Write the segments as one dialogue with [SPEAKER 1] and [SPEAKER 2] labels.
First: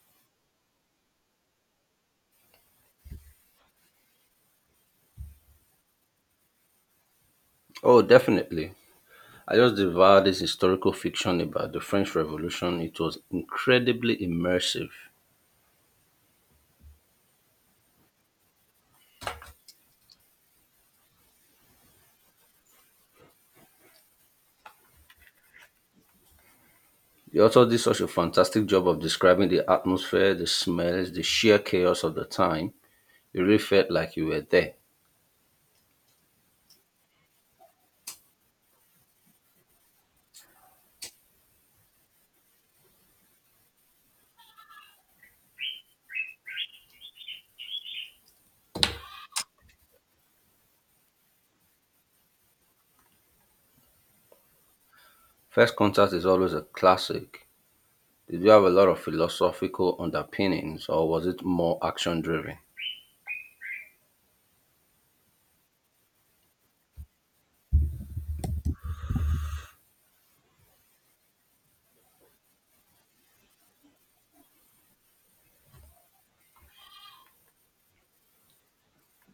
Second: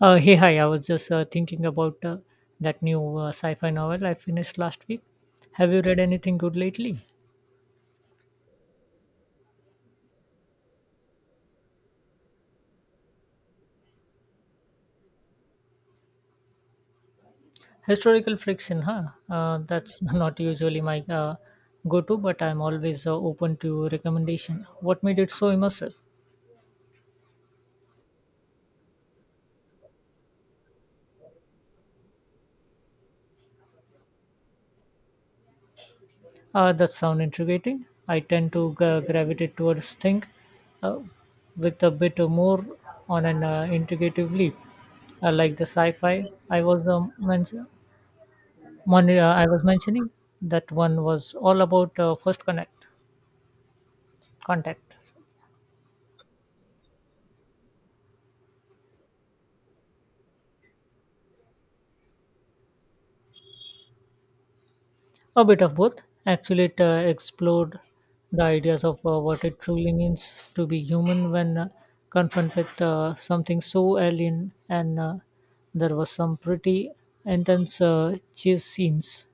[SPEAKER 1] Hey, hi. I was just thinking about that new sci fi novel I finished last week. Have you read anything good lately?
[SPEAKER 2] Oh, definitely. I just devoured this historical fiction about the French Revolution. It was incredibly immersive.
[SPEAKER 1] Historical fiction, huh? That's not usually my go to, but I'm always open to recommendation. What made it so immersive?
[SPEAKER 2] The author did such a fantastic job of describing the atmosphere, the smells, the sheer chaos of the time. You really felt like you were there.
[SPEAKER 1] That sound intriguing. I tend to gravitate towards things uh, with a bit more on an integrative leap. I like the sci fi I was mentioned. One I was mentioning that one was all about first connect contact.
[SPEAKER 2] First Contact is always a classic. Did you have a lot of philosophical underpinnings or was it more action driven?
[SPEAKER 1] A bit of both, actually. It explored the ideas of what it truly means to be human when confronted with something so alien, and there was some pretty intense chase scenes.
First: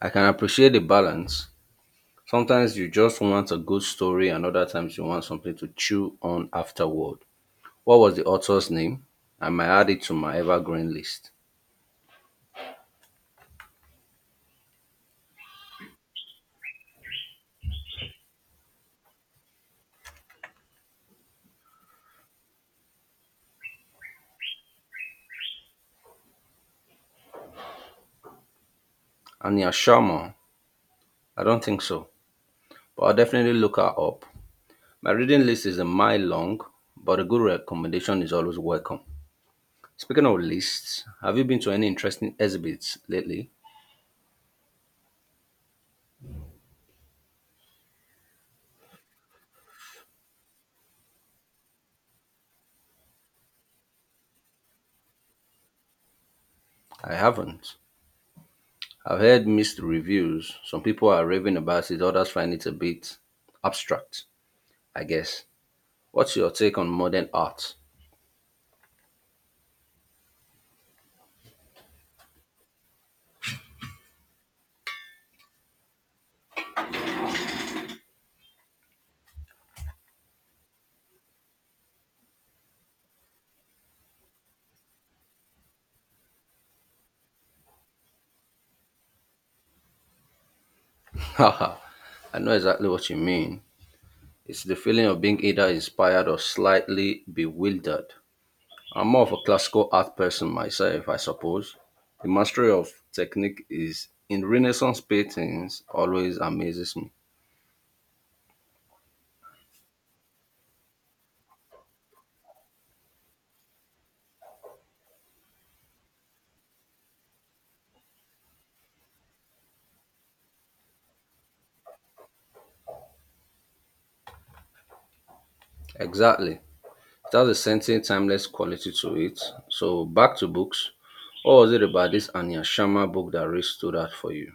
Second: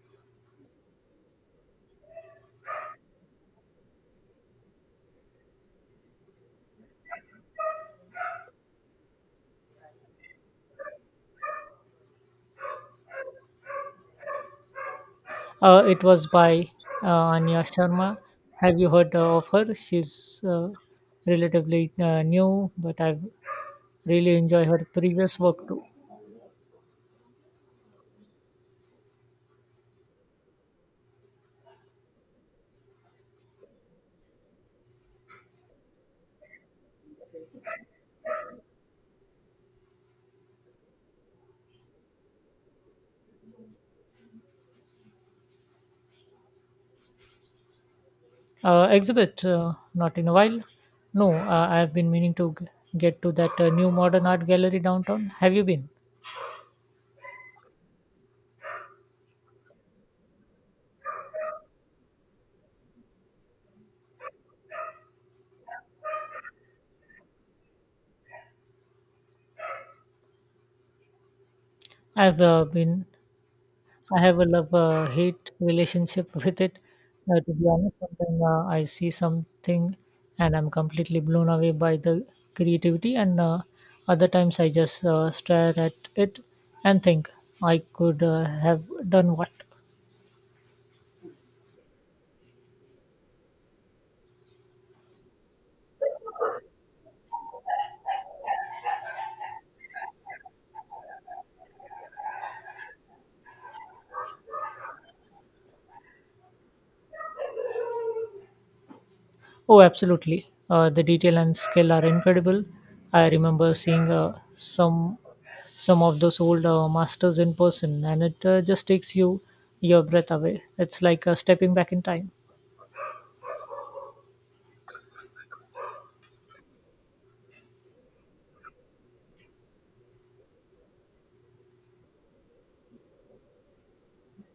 [SPEAKER 2] I can appreciate the balance. Sometimes you just want a good story and other times you want something to chew on afterward. What was the author's name? I might add it to my evergreen list.
[SPEAKER 1] It was by Anya Sharma. Have you heard of her? She's relatively new, but I've really enjoyed her previous work too.
[SPEAKER 2] Anya Sharma? I don't think so, but I'll definitely look her up. My reading list is a mile long, but a good recommendation is always welcome. Speaking of lists, have you been to any interesting exhibits lately?
[SPEAKER 1] Exhibit? Not in a while. No, I've been meaning to get to that new modern art gallery downtown. Have you been?
[SPEAKER 2] I haven't. I've heard mixed reviews. Some people are raving about it, others find it a bit abstract, I guess. What's your take on modern art?
[SPEAKER 1] I've been. I have a love hate relationship with it. To be honest, sometimes I see something and I'm completely blown away by the creativity, and other times I just stare at it and think I could have done what.
[SPEAKER 2] Haha, I know exactly what you mean. It's the feeling of being either inspired or slightly bewildered. I'm more of a classical art person myself, I suppose. The mastery of technique is in Renaissance paintings always amazes me.
[SPEAKER 1] Oh, absolutely. The detail and skill are incredible. I remember seeing some of those old masters in person, and it just takes you your breath away. It's like stepping back in time.
[SPEAKER 2] Exactly. It has a sentient, timeless quality to it. So back to books. What was it about this Anya Sharma book that really stood out for you?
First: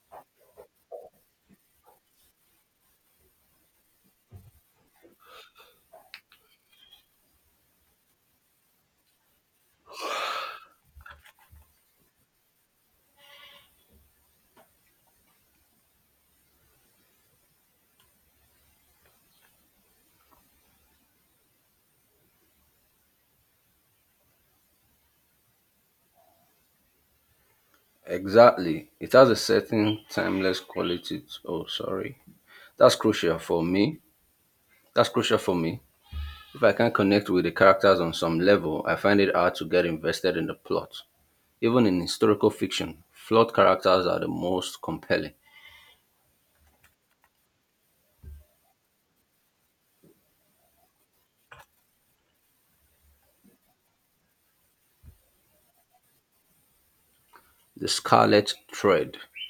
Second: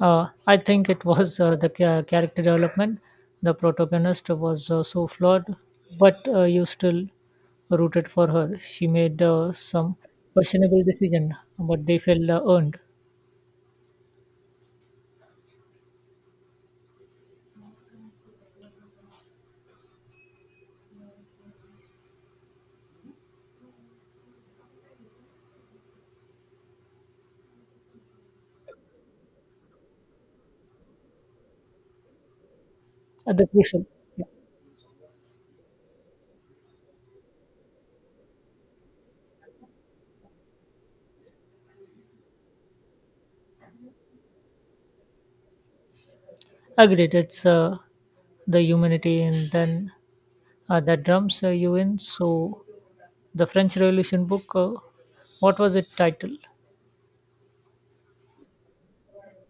[SPEAKER 1] I think it was the character development. The protagonist was so flawed, but you still rooted for her. She made some questionable decision, but they felt earned.
[SPEAKER 2] Exactly. It has a certain timeless quality. Oh, sorry. That's
[SPEAKER 1] At
[SPEAKER 2] crucial
[SPEAKER 1] the
[SPEAKER 2] for
[SPEAKER 1] crucial,
[SPEAKER 2] me.
[SPEAKER 1] yeah.
[SPEAKER 2] That's crucial for me. If I can't connect with the characters on some level, I find it hard to get invested in the plot. Even in historical fiction, flawed characters are the most compelling.
[SPEAKER 1] Agreed. It's the humanity, and then the drums you in so the french revolution book, what was its title?
[SPEAKER 2] The Scarlet Thread. It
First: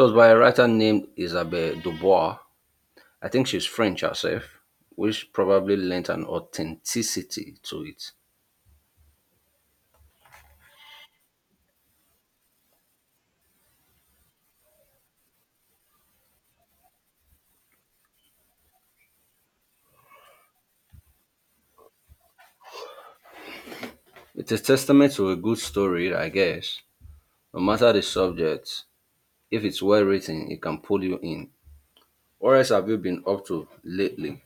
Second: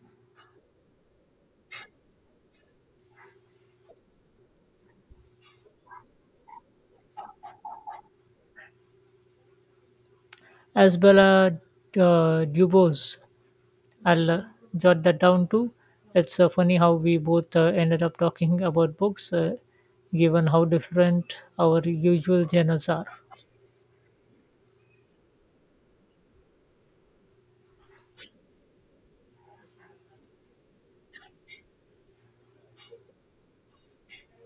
[SPEAKER 2] was by a writer named Isabelle Dubois. I think she's French herself, which probably lent an authenticity to it.
[SPEAKER 1] Asbella Dubose. I'll jot that down too. It's funny how we both ended up talking about books, given how different our usual genres are.
[SPEAKER 2] It's a testament to a good story, I guess. No matter the subject, if it's well written, it can pull you in. What else have you been up to lately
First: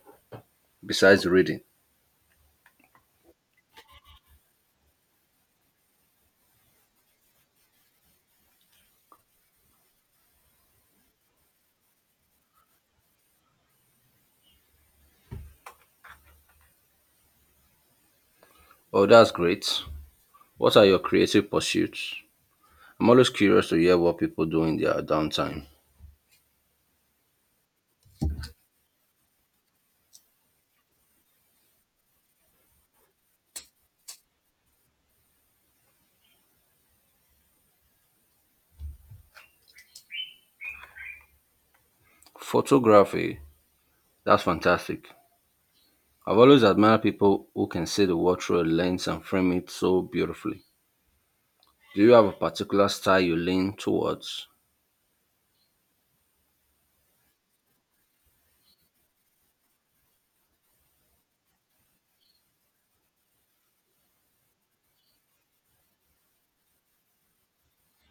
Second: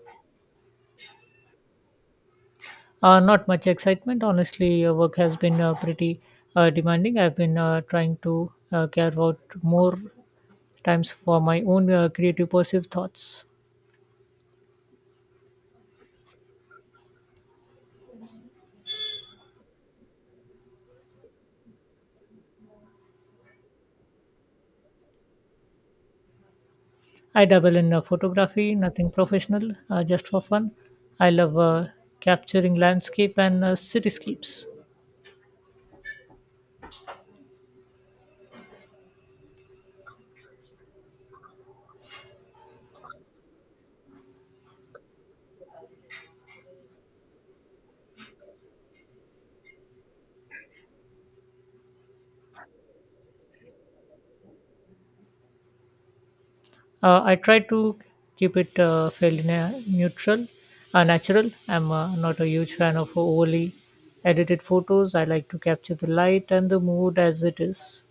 [SPEAKER 2] besides reading?
[SPEAKER 1] Not much excitement, honestly. Work has been pretty demanding. I've been trying to carve out more times for my own creative, positive thoughts.
[SPEAKER 2] Oh, that's great. What are your creative pursuits? I'm always curious to hear what people do in their downtime.
[SPEAKER 1] I dabble in photography, nothing professional, just for fun. I love capturing landscape and cityscapes.
[SPEAKER 2] Photography, that's fantastic. I've always admired people who can see the world through a lens and frame it so beautifully. Do you have a particular style you lean towards?
[SPEAKER 1] I try to keep it fairly neutral, natural. I'm not a huge fan of overly edited photos. I like to capture the light and the mood as it is.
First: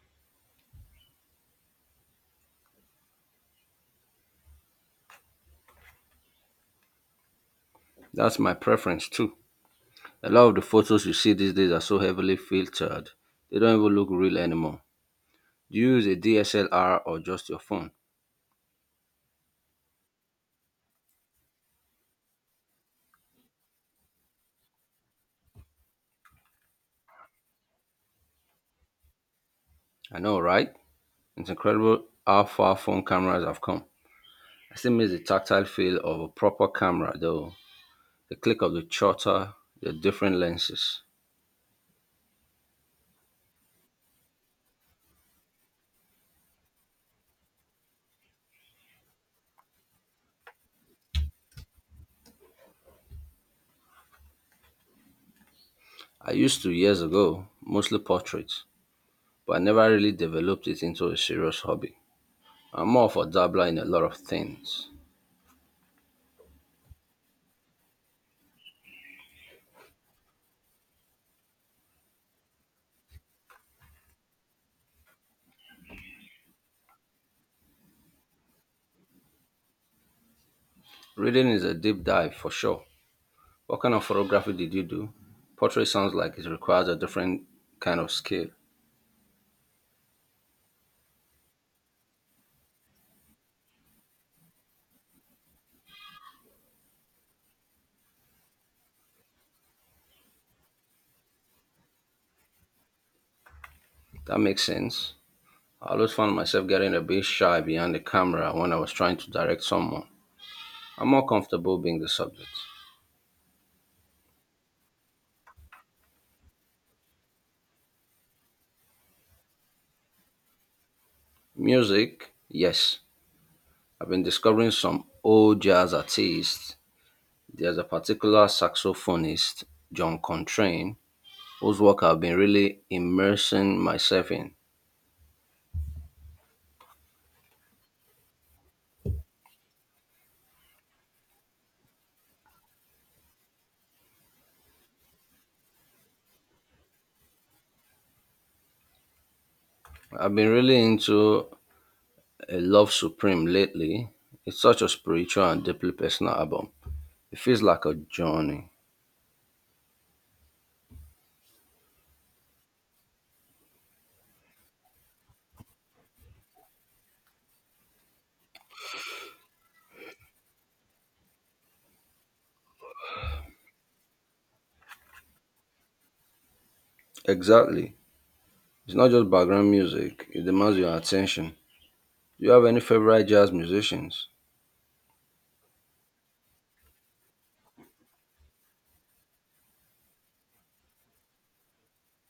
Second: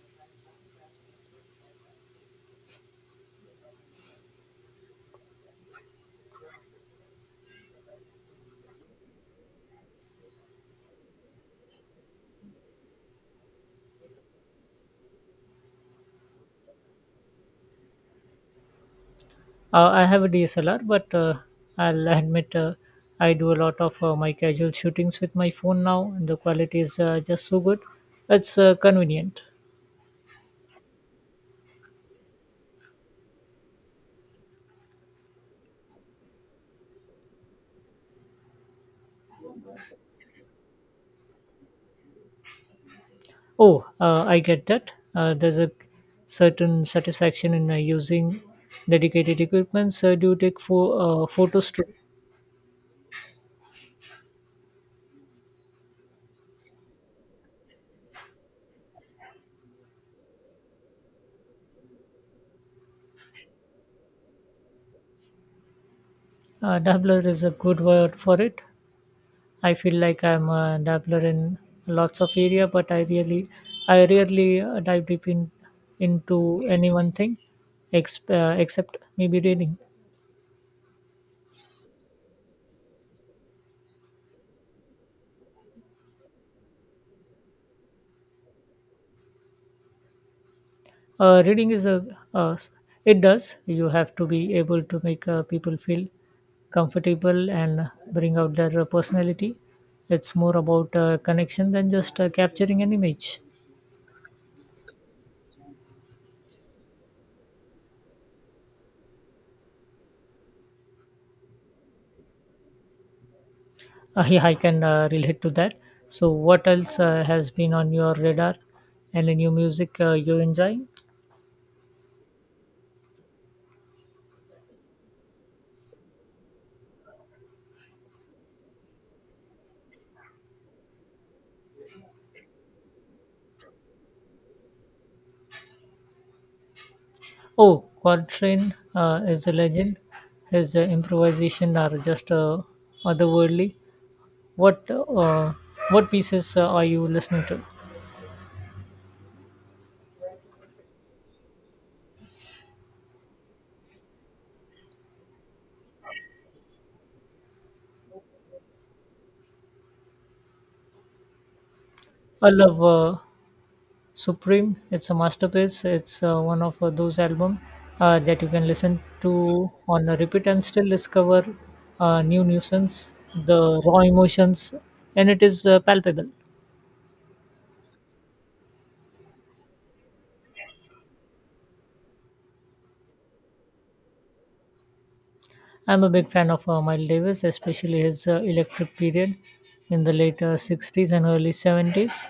[SPEAKER 2] That's my preference too. A lot of the photos you see these days are so heavily filtered, they don't even look real anymore. Do you use a DSLR or just your phone?
[SPEAKER 1] I have a DSLR, but I'll admit I do a lot of my casual shootings with my phone now, and the quality is just so good. It's convenient.
[SPEAKER 2] I know, right? It's incredible how far phone cameras have come. I still miss the tactile feel of a proper camera though. The click of the shutter, the different lenses.
[SPEAKER 1] Oh, I get that. There's a certain satisfaction in using dedicated equipment. So, do you take photos too?
[SPEAKER 2] I used to years ago, mostly portraits, but I never really developed it into a serious hobby. I'm more of a dabbler in a lot of things.
[SPEAKER 1] Dabbler is a good word for it. I feel like I'm a dabbler in lots of area, but I rarely dive deep in into any one thing, except maybe reading.
[SPEAKER 2] Reading is a deep dive for sure. What kind of photography did you do? Portrait sounds like it requires a different kind of skill.
[SPEAKER 1] Uh, reading is a uh, s- it does. You have to be able to make people feel comfortable and bring out their personality. It's more about connection than just capturing an image.
[SPEAKER 2] That makes sense. I always found myself getting a bit shy behind the camera when I was trying to direct someone. I'm more comfortable being the subject.
[SPEAKER 1] Yeah, I can relate to that. So, what else has been on your radar? Any new music you enjoy?
[SPEAKER 2] Music, yes. I've been discovering some old jazz artists. There's a particular saxophonist, John Contrain, whose work I've been really immersing myself in.
[SPEAKER 1] Oh, Coltrane is a legend. His improvisation are just otherworldly. What uh, what pieces are you listening to?
[SPEAKER 2] I've been really into A Love Supreme lately. It's such a spiritual and deeply personal album. It feels like a journey.
[SPEAKER 1] I love Supreme. It's a masterpiece. It's one of those albums that you can listen to on a repeat and still discover new nuisance, the raw emotions, and it is palpable.
[SPEAKER 2] Exactly. It's not just background music, it demands your attention. Do you have any favorite jazz musicians?
[SPEAKER 1] I'm a big fan of Miles Davis, especially his electric period in the late 60s and early 70s.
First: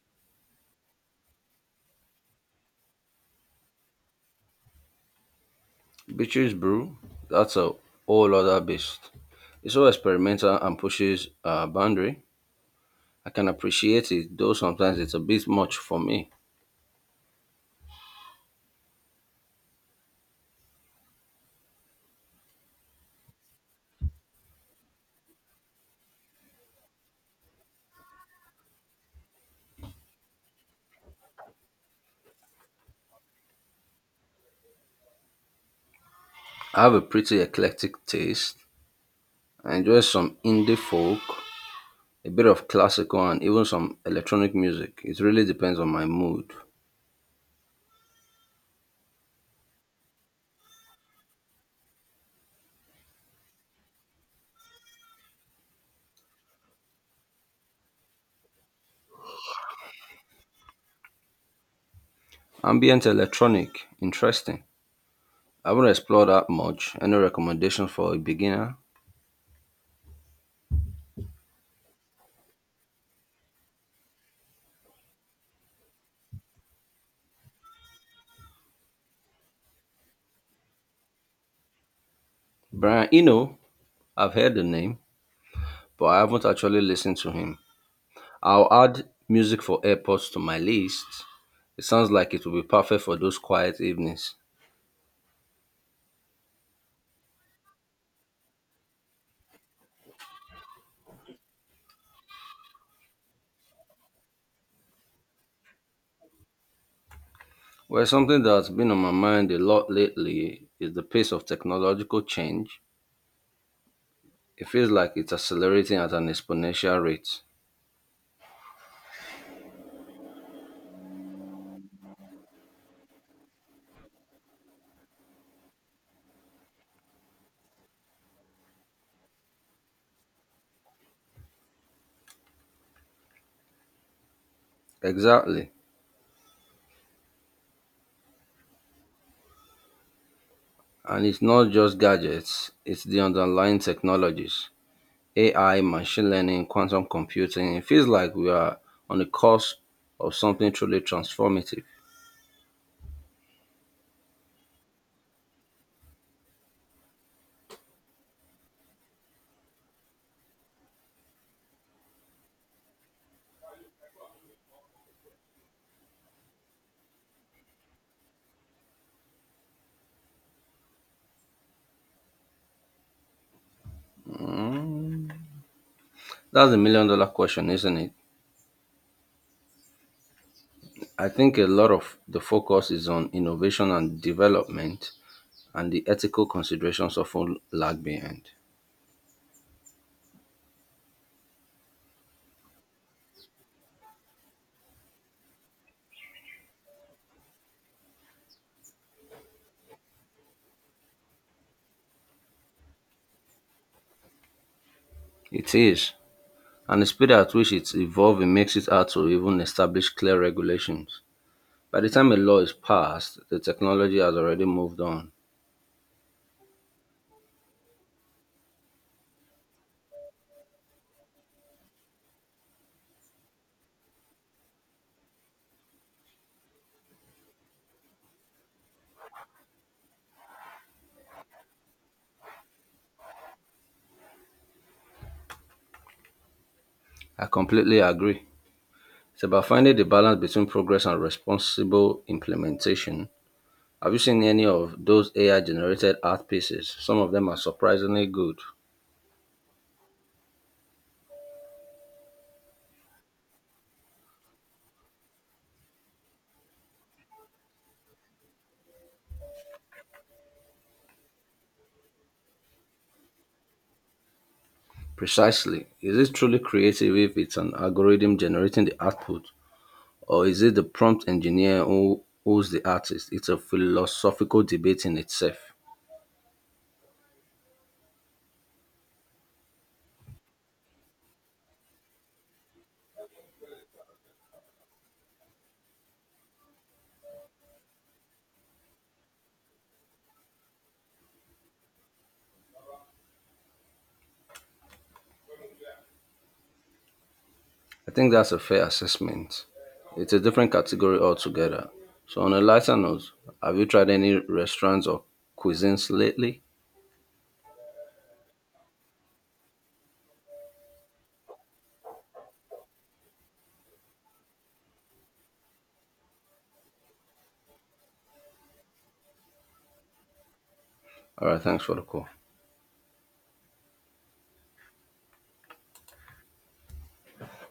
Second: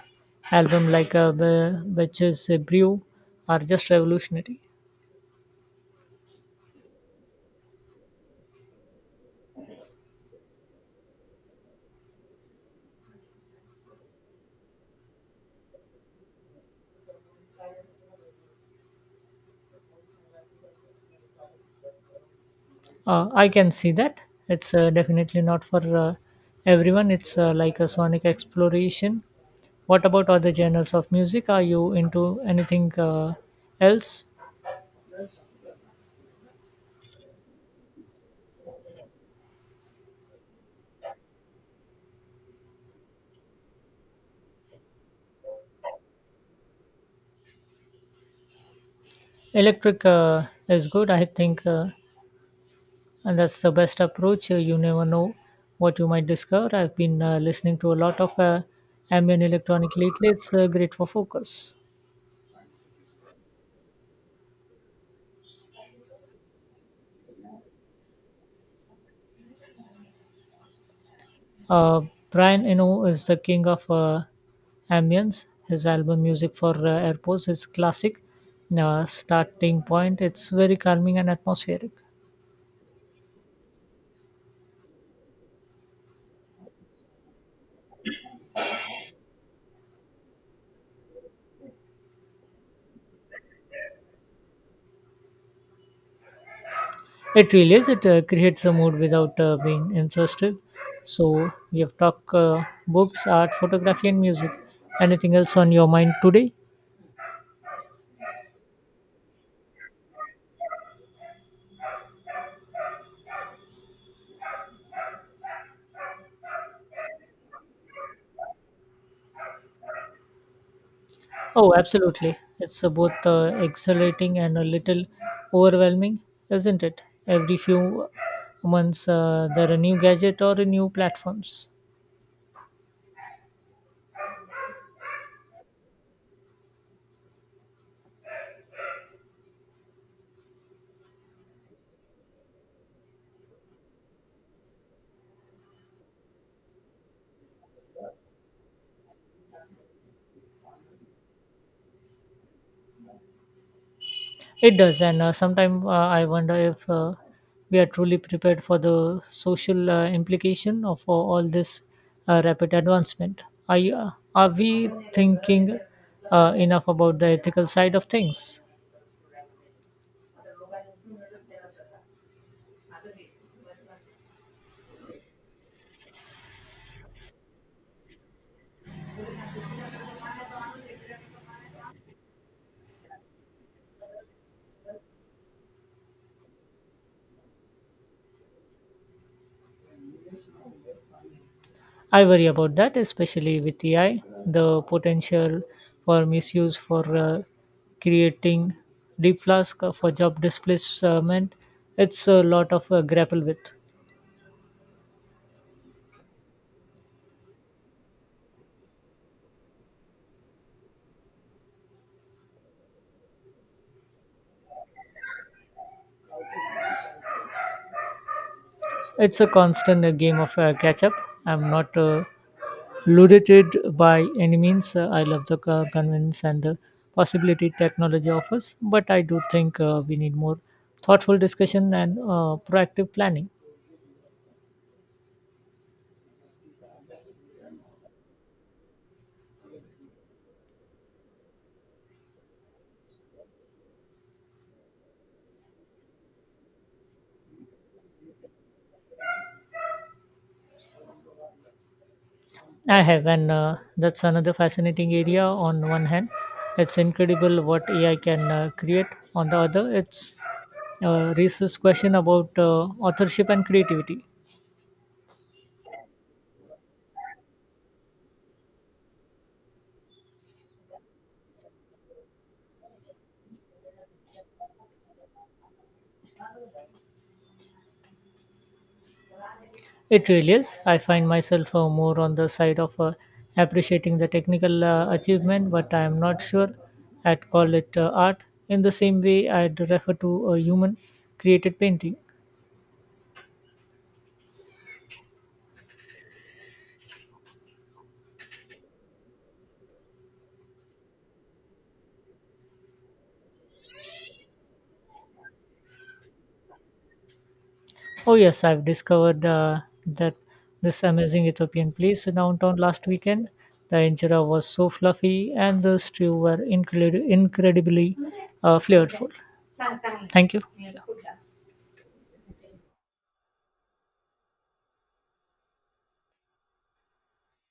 [SPEAKER 1] Album like Betches Brew are just revolutionary.
[SPEAKER 2] Beaches Brew, that's a whole other beast. It's so experimental and pushes a boundary. I can appreciate it, though sometimes it's a bit much for me.
[SPEAKER 1] I can see that. It's definitely not for everyone. It's like a sonic exploration. What about other genres of music? Are you into anything else?
[SPEAKER 2] I have a pretty eclectic taste. I enjoy some indie folk, a bit of classical, and even some electronic music. It really depends on my mood.
[SPEAKER 1] Electric is good, I think, and that's the best approach. You never know what you might discover. I've been listening to a lot of ambient electronic lately. It's great for focus.
[SPEAKER 2] Ambient electronic, interesting. I haven't explored that much. Any recommendations for a beginner?
[SPEAKER 1] Uh, Brian Eno is the king of ambience. His album music for airports is classic. Starting point, it's very calming and atmospheric.
[SPEAKER 2] Brian Eno, I've heard the name, but I haven't actually listened to him. I'll add music for AirPods to my list. It sounds like it will be perfect for those quiet evenings.
[SPEAKER 1] It really is. It creates a mood without being interested. So we have talked books, art, photography, and music. Anything else on your mind today?
[SPEAKER 2] Well, something that's been on my mind a lot lately is the pace of technological change. It feels like it's accelerating at an exponential rate.
[SPEAKER 1] Oh, absolutely. It's both exhilarating and a little overwhelming, isn't it? Every few months, there are new gadget or new platforms.
[SPEAKER 2] Exactly. And it's not just gadgets, it's the underlying technologies. AI, machine learning, quantum computing. It feels like we are on the cusp of something truly transformative.
[SPEAKER 1] It does, and sometimes I wonder if we are truly prepared for the social implication of all this rapid advancement. Are we thinking enough about the ethical side of things?
[SPEAKER 2] Mm, that's the million-dollar question, isn't it? I think a lot of the focus is on innovation and development, and the ethical considerations often lag behind.
[SPEAKER 1] I worry about that, especially with AI, the potential for misuse for creating deep flask for job displacement. It's a lot of grapple with.
[SPEAKER 2] It is, and the speed at which it's evolving makes it hard to even establish clear regulations. By the time a law is passed, the technology has already moved on.
[SPEAKER 1] It's a constant game of catch up. I'm not ludited by any means. I love the convenience and the possibility technology offers, but I do think we need more thoughtful discussion and proactive planning.
[SPEAKER 2] I completely agree. It's about finding the balance between progress and responsible implementation. Have you seen any of those AI generated art pieces? Some of them are surprisingly good.
[SPEAKER 1] I have, and that's another fascinating area. On one hand, it's incredible what AI can create. On the other, it's raises question about authorship and creativity.
[SPEAKER 2] Precisely. Is it truly creative if it's an algorithm generating the output, or is it the prompt engineer who's the artist? It's a philosophical debate in itself.
[SPEAKER 1] It really is. I find myself more on the side of appreciating the technical achievement, but I am not sure I'd call it art in the same way I'd refer to a human created painting.
[SPEAKER 2] I think that's a fair assessment. It's a different category altogether. So, on a lighter note, have you tried any restaurants or cuisines lately?
[SPEAKER 1] Oh yes, I've discovered that this amazing Ethiopian place downtown last weekend. The injera was so fluffy, and the stew were incredibly flavorful. Thank you.
[SPEAKER 2] All right, thanks for the call.